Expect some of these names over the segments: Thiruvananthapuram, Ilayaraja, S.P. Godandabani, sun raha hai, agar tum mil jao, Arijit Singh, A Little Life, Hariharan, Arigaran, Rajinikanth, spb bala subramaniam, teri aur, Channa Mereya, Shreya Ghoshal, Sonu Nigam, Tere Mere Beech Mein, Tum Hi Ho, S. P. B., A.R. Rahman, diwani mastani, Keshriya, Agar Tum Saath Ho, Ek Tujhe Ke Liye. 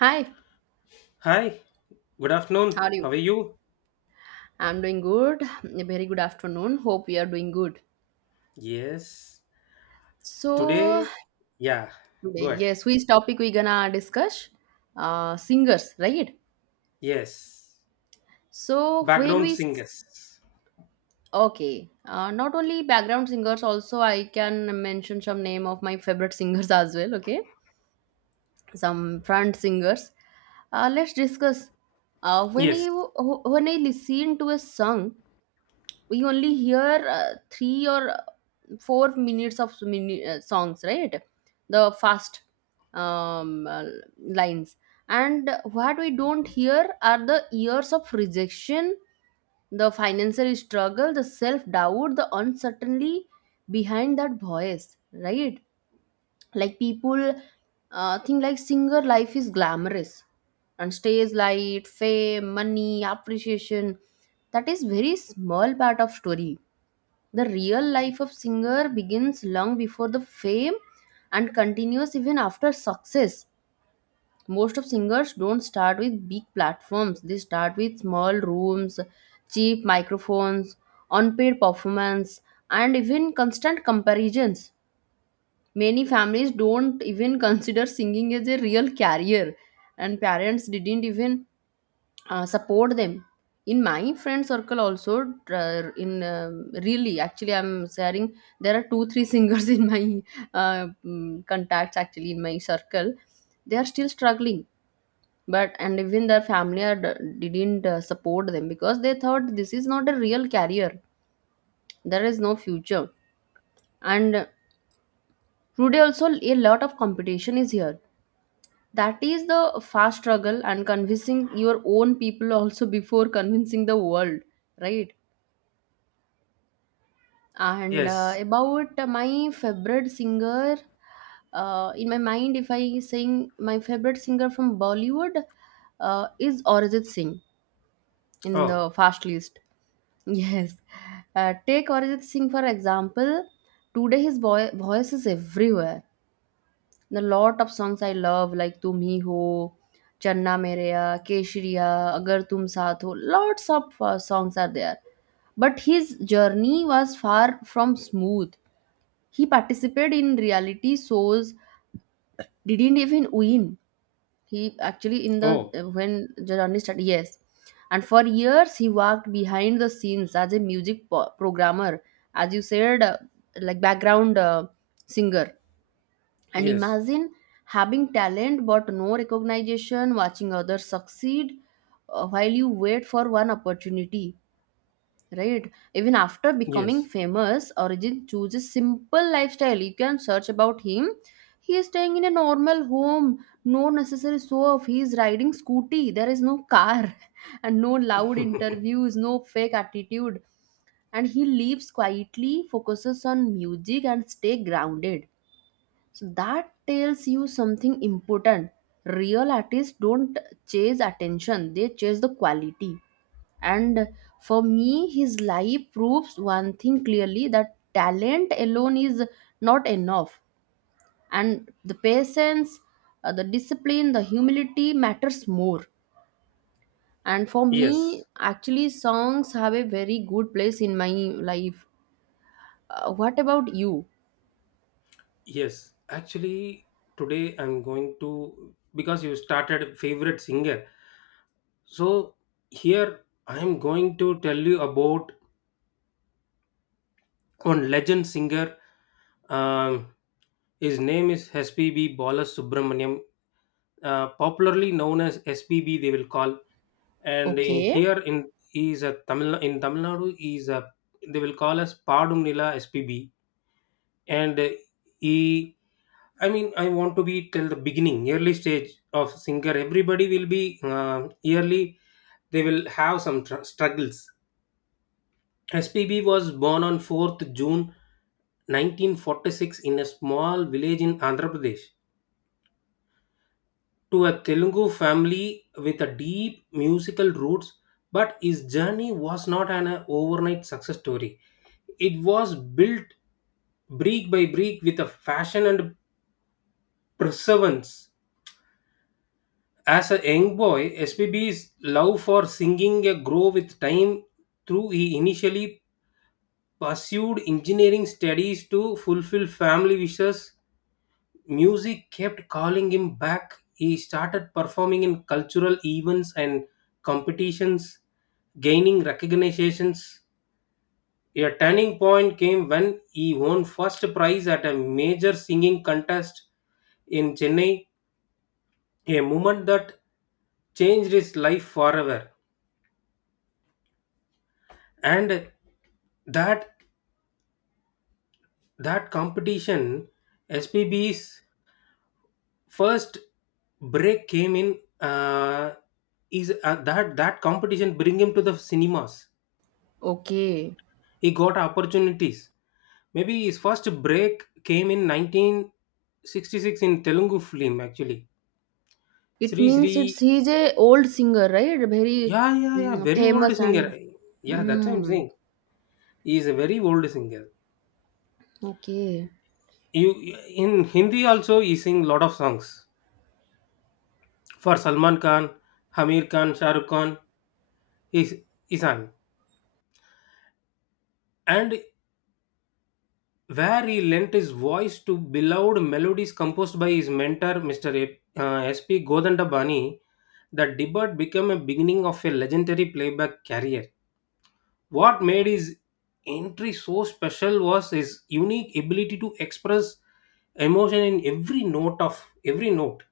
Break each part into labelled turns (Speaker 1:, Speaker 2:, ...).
Speaker 1: Hi,
Speaker 2: Hi, good
Speaker 1: how
Speaker 2: afternoon.
Speaker 1: are you?
Speaker 2: How are you?
Speaker 1: I'm doing good. A very good afternoon. Hope we are doing good.
Speaker 2: Yes.
Speaker 1: So,
Speaker 2: Today, yeah,
Speaker 1: today,
Speaker 2: good.
Speaker 1: yes, which topic we gonna discuss? Singers, right?
Speaker 2: Yes.
Speaker 1: So when
Speaker 2: Background
Speaker 1: we s-
Speaker 2: singers.
Speaker 1: okay, not only background singers, also I can mention some name of my favorite singers as well. Okay, some front singers. Let's discuss. Uh, when
Speaker 2: Yes.
Speaker 1: you when I listen to a song, we only hear 3 or 4 minutes of songs, right? The fast um, uh, lines, and what we don't hear are the years of rejection, the financial struggle, the self-doubt, the uncertainty behind that voice, right? Like people think like singer life is glamorous, and stage light, fame, money, appreciation, that is very small part of story. The real life of singer begins long before the fame and continues even after success. Most of singers don't start with big platforms. They start with small rooms, cheap microphones, unpaid performance, and even constant comparisons. Many families don't even consider singing as a real career, and parents didn't even support them. In my friend circle also, tr- in really actually I'm sharing, there are 2 3 singers in my contacts, actually, in my circle. They are still struggling, but and even their family are, didn't support them because they thought this is not a real career, there is no future. And today also a lot of competition is here. That is the fast struggle and convincing your own people also before convincing the world, right? And
Speaker 2: Yes.
Speaker 1: about my favorite singer, in my mind, if I sing, my favorite singer from Bollywood is Arijit Singh, in
Speaker 2: Oh,
Speaker 1: the fast list. Yes, take Arijit Singh for example. Today his voice is everywhere. The lot of songs I love like Tum Hi Ho, Channa Mereya, Keshriya, Agar Tum Saath Ho. Lots of songs are there. But his journey was far from smooth. He participated in reality shows, didn't even win. He actually in the
Speaker 2: oh,
Speaker 1: when Jadani started, yes, and for years he worked behind the scenes as a programmer, as you said, like background singer. And
Speaker 2: yes.
Speaker 1: imagine having talent but no recognition, watching others succeed, while you wait for one opportunity, right? Even after becoming
Speaker 2: Yes.
Speaker 1: famous, Arjun chooses simple lifestyle, you can search about him. He is staying in a normal home, no necessary show off, he is riding scooty, there is no car. And no loud interviews, no fake attitude. And he lives quietly, focuses on music and stay grounded. So that tells you something important. Real artists don't chase attention, they chase the quality. And for me, his life proves one thing clearly, that talent alone is not enough, and the patience, the discipline, the humility matters more. And for me
Speaker 2: Yes.
Speaker 1: actually songs have a very good place in my life. What about you?
Speaker 2: Yes. Actually, today I'm going to, because you started favorite singer. So, here I am going to tell you about one legend singer um, his name is spb bala subramaniam popularly known as spb they will call and
Speaker 1: Okay.
Speaker 2: here in he is a tamil in tamil nadu he is a they will call as padum nila spb and he I mean I want to be till the beginning early stage of singer everybody will be um, yearly they will have some struggles. SPB was born on 4th June 1946 in a small village in Andhra Pradesh to a Telugu family with a deep musical roots, but his journey was not an overnight success story. It was built brick by brick with a fashion and perseverance. As a young boy, S. P. B.'s love for singing grew with time through. He initially pursued engineering studies to fulfill family wishes. Music kept calling him back. He started performing in cultural events and competitions, gaining recognitions. A turning point came when he won first prize at a major singing contest in Chennai, a moment that changed his life forever. And that that competition, SPB's first break came in is that that competition bring him to the cinemas.
Speaker 1: Okay,
Speaker 2: He got opportunities. Maybe his first break came in 1966 in telugu film actually,
Speaker 1: it
Speaker 2: sri sri.
Speaker 1: means it's he's a old singer, right? Very
Speaker 2: Yeah, very old
Speaker 1: famous,
Speaker 2: singer.
Speaker 1: and
Speaker 2: Yeah, that's what I'm
Speaker 1: mm,
Speaker 2: saying. He is a very old singer.
Speaker 1: okay,
Speaker 2: You in hindi also he sing lot of songs for salman khan, hamir khan, shahrukh khan. He he and where he lent his voice to beloved melodies composed by his mentor, Mr. S.P. Godandabani, the debut became a beginning of a legendary playback career. What made his entry so special was his unique ability to express emotion in every note,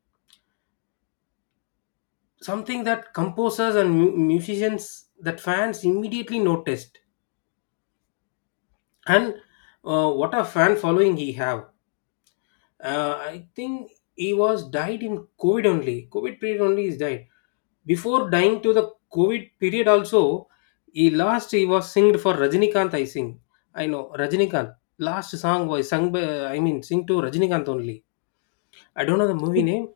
Speaker 2: something that composers and musicians that fans immediately noticed. And what a fan following he have! I think he was died in COVID only. COVID period only is died. Before dying to the COVID period also, he was singed for Rajinikanth. I sing. I know Rajinikanth. Last song was sung by I mean sing to Rajinikanth only. I don't know the movie
Speaker 1: it,
Speaker 2: name.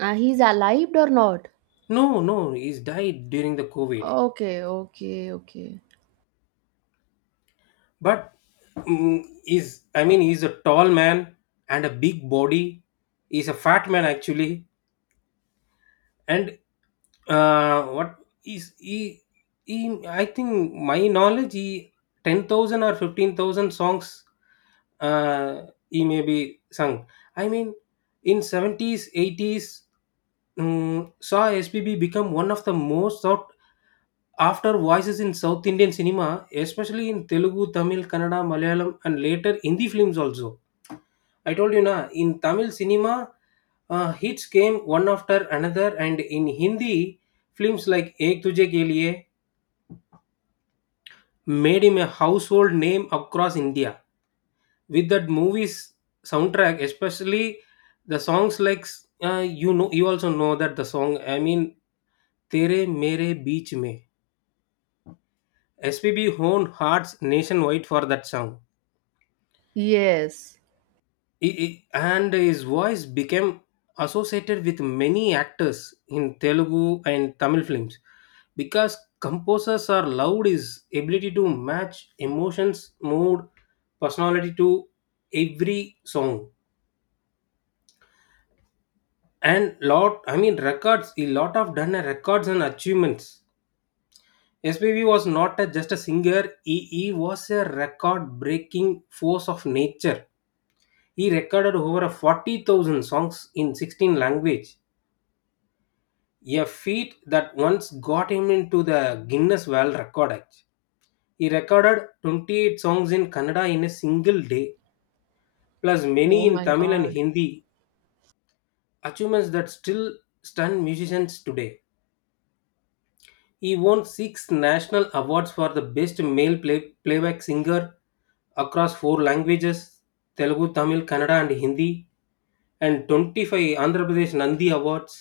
Speaker 1: he's alive or not?
Speaker 2: No, no, he's died during the COVID.
Speaker 1: Okay, okay, okay.
Speaker 2: But is I mean he's a tall man and a big body. He's a fat man actually, and uh what is he, he I think my knowledge he 10,000 or 15,000 songs uh he may be sung. I mean, in 70s 80s saw SPB become one of the most sought after voices in South Indian cinema, especially in Telugu, Tamil, Kannada, Malayalam, and later Hindi films also. I told you na in Tamil cinema, hits came one after another, and in Hindi, films like Ek Tujhe Ke Liye made him a household name across India. With that movie's soundtrack, especially the songs like, you know, you also know that the song. I mean, Tere Mere Beech Mein. SPB honed hearts nationwide for that song.
Speaker 1: Yes.
Speaker 2: And his voice became associated with many actors in Telugu and Tamil films because composers are loved his ability to match emotions, mood, personality to every song. And lot, I mean, records, a lot of done a records and achievements. SPV was not a, just a singer, he was a record breaking force of nature. He recorded over 40,000 songs in 16 language, a feat that once got him into the Guinness World Record. Act. He recorded 28 songs in Kannada in a single day, plus many
Speaker 1: Oh
Speaker 2: in
Speaker 1: my
Speaker 2: Tamil and
Speaker 1: God.
Speaker 2: Hindi, achievements that still stun musicians today. He won six national awards for the best male playback singer across four languages, Telugu, Tamil, Kannada, and Hindi, and 25 Andhra Pradesh Nandi Awards.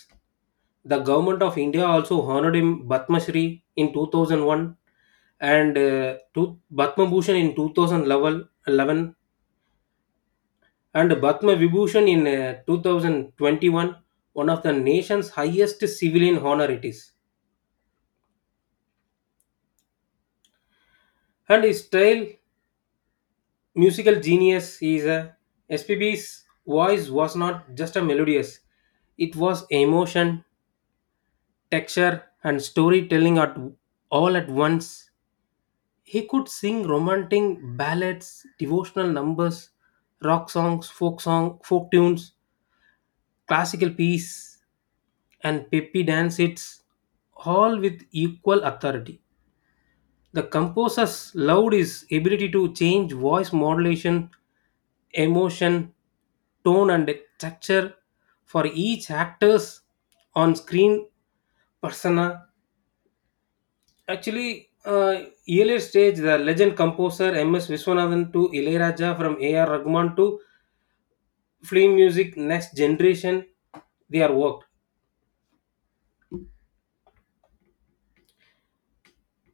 Speaker 2: The government of India also honored him Batma Shri in 2001, and Batma Bhushan in 2011, and Batma Vibhushan in 2021, one of the nation's highest civilian honor it is. And his style, musical genius, is a SPB's voice was not just a melodious, it was emotion, texture, and storytelling at all at once. He could sing romantic ballads, devotional numbers, rock songs, folk song, folk tunes, classical piece, and peppy dance hits, all with equal authority. The composer's loud is ability to change voice modulation, emotion, tone, and texture for each actor's on-screen persona. Actually, earlier stage, the legend composer M.S. Viswanathan to Ilayaraja from A.R. Rahman to film music next generation, they are worked.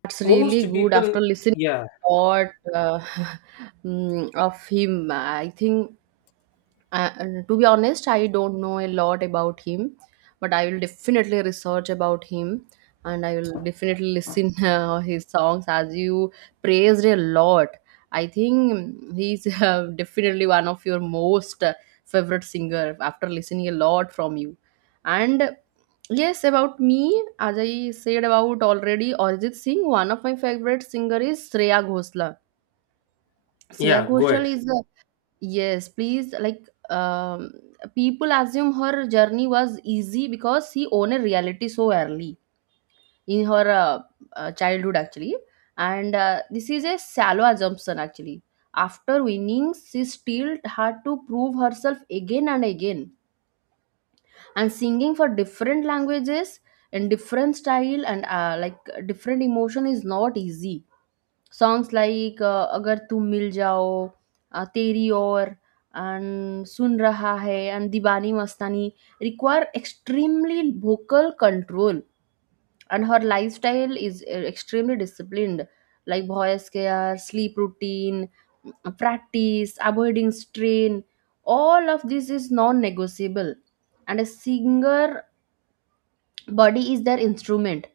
Speaker 1: That's
Speaker 2: Most
Speaker 1: really good. After
Speaker 2: people,
Speaker 1: listening
Speaker 2: yeah.
Speaker 1: a lot uh, of him, I think and to be honest, I don't know a lot about him, but I will definitely research about him, and I will definitely listen his songs as you praised a lot. I think he's definitely one of your most favorite singer after listening a lot from you. And yes, about me, as I said about already, Arijit Singh, one of my favorite singer is Shreya Ghoshal. Shreya
Speaker 2: Yeah, go
Speaker 1: Ghoshal
Speaker 2: ahead.
Speaker 1: is, yes, please. Like, people assume her journey was easy because she owned a reality so early in her childhood, actually. And this is a shallow assumption, actually. After winning, she still had to prove herself again and again. And singing for different languages and different style, and like different emotion, is not easy. Songs like agar tum mil jao, teri aur, and sun raha hai and diwani mastani require extremely vocal control, and her lifestyle is extremely disciplined, like voice care, sleep routine, practice, avoiding strain. All of this is non-negotiable. And a singer body is their instrument.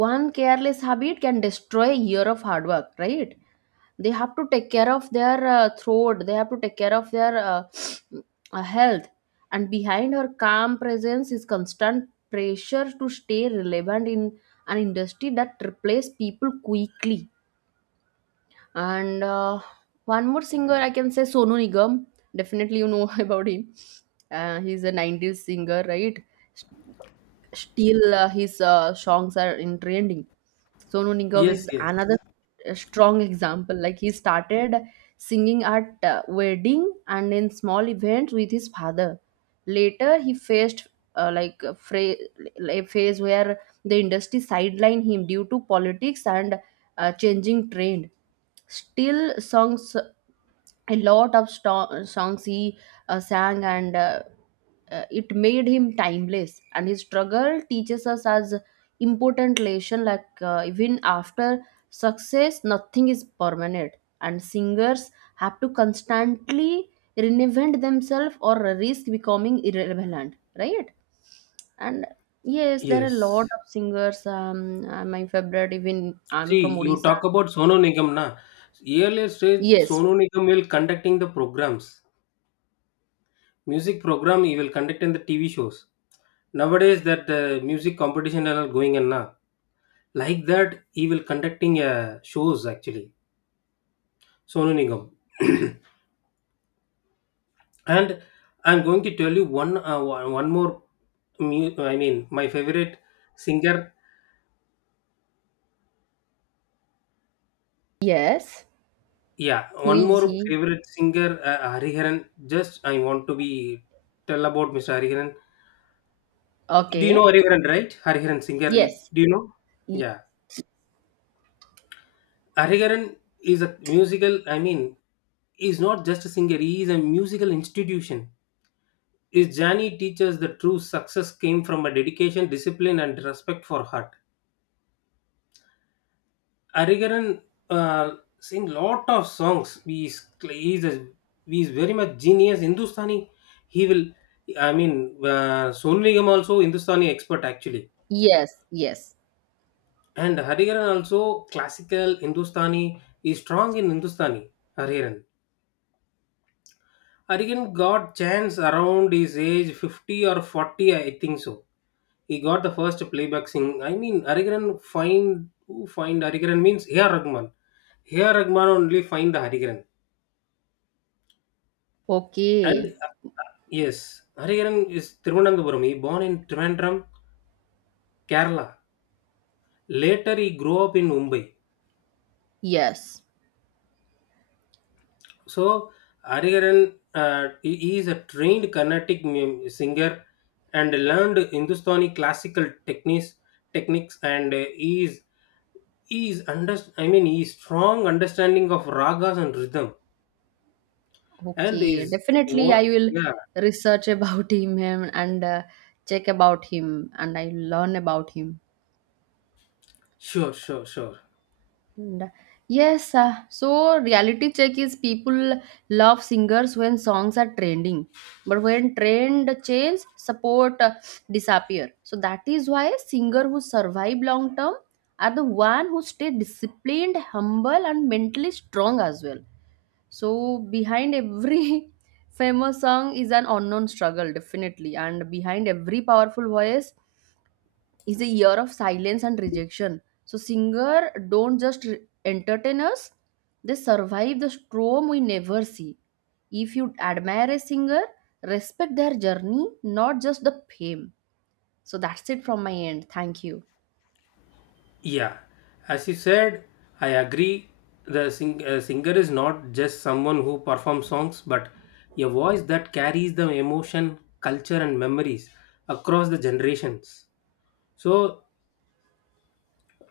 Speaker 1: One careless habit can destroy a year of hard work, right? They have to take care of their throat, they have to take care of their health. And behind her calm presence is constant pressure to stay relevant in an industry that replaces people quickly. And one more singer I can say, Sonu Nigam, definitely you know about him. He's a 90s singer, right? Still, his songs are in trending. Sonu Nigam
Speaker 2: Yes,
Speaker 1: is
Speaker 2: yes,
Speaker 1: another strong example. Like he started singing at wedding and in small events with his father. Later, he faced like a, a phase where the industry sidelined him due to politics and changing trend. Still, songs, a lot of sto- songs he sang, and it made him timeless, and his struggle teaches us as important lesson, like even after success nothing is permanent, and singers have to constantly reinvent themselves or risk becoming irrelevant, right? And yes, there are a lot
Speaker 2: yes.
Speaker 1: of singers. My favorite, even I'm
Speaker 2: See,
Speaker 1: from
Speaker 2: you
Speaker 1: Odisha.
Speaker 2: talk about Sonu Nigam na. Earlier stage,
Speaker 1: Yes,
Speaker 2: Sonu Nigam will conducting the programs. Music program he will conduct in the TV shows. Nowadays that the music competition are going and na. Like that, he will conducting shows actually. Sonu Nigam. And I'm going to tell you one more I mean my favorite singer.
Speaker 1: yes.
Speaker 2: Yeah,
Speaker 1: Who
Speaker 2: one
Speaker 1: is
Speaker 2: more
Speaker 1: he?
Speaker 2: favorite singer, Hariharan. Just I want to be tell about Mr. Hariharan. Do you know
Speaker 1: Okay.
Speaker 2: Hariharan, right? Hariharan singer.
Speaker 1: Yes.
Speaker 2: Do you know?
Speaker 1: Y-
Speaker 2: Yeah, Hariharan is a musical. I mean, is not just a singer. He is a musical institution. His journey teaches the true success came from a dedication, discipline, and respect for art. Arigaran sing lot of songs. He is very much genius. Hindustani, he will. I mean, Sonu Nigam also Hindustani expert actually,
Speaker 1: yes, yes.
Speaker 2: and Harigaran also classical Hindustani. He is strong in Hindustani. Harigaran. Harigaran got chance around his age 50 or 40, I think so. He got the first playback sing. I mean, Harigaran find who find Harigaran means A.R. Rahman. A.R. Rahman only find the Harigaran. And
Speaker 1: Okay,
Speaker 2: yes, Hariharan is Thiruvananthapuram. He born in Trivandrum, Kerala. Later, he grew up in Mumbai.
Speaker 1: yes.
Speaker 2: So, Hariharan, he is a trained Carnatic singer and learned Hindustani classical techniques, and he is under, I mean, he is strong understanding of ragas and rhythm, and
Speaker 1: Okay, definitely. I will
Speaker 2: yeah,
Speaker 1: research about him, and, check about him, and I learn about him.
Speaker 2: sure, sure, sure.
Speaker 1: And, yes, so reality check is, people love singers when songs are trending, but when trend change, support disappear. So that is why singer who survive long term are the one who stay disciplined, humble, and mentally strong as well. So behind every famous song is an unknown struggle, definitely, and behind every powerful voice is a year of silence and rejection. So singer don't just entertain us, they survive the storm we never see. If you admire a singer, respect their journey, not just the fame. So that's it from my end. Thank you.
Speaker 2: Yeah, as you said, I agree. The singer is not just someone who performs songs, but a voice that carries the emotion, culture, and memories across the generations. So,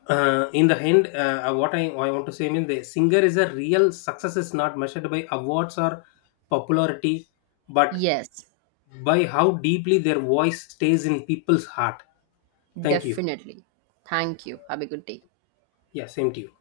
Speaker 2: in the end, what I want to say means the singer is a real success is not measured by awards or popularity, but
Speaker 1: Yes,
Speaker 2: by how deeply their voice stays in people's heart. Thank you.
Speaker 1: definitely. Thank you. Have a good day.
Speaker 2: Yeah, same to you.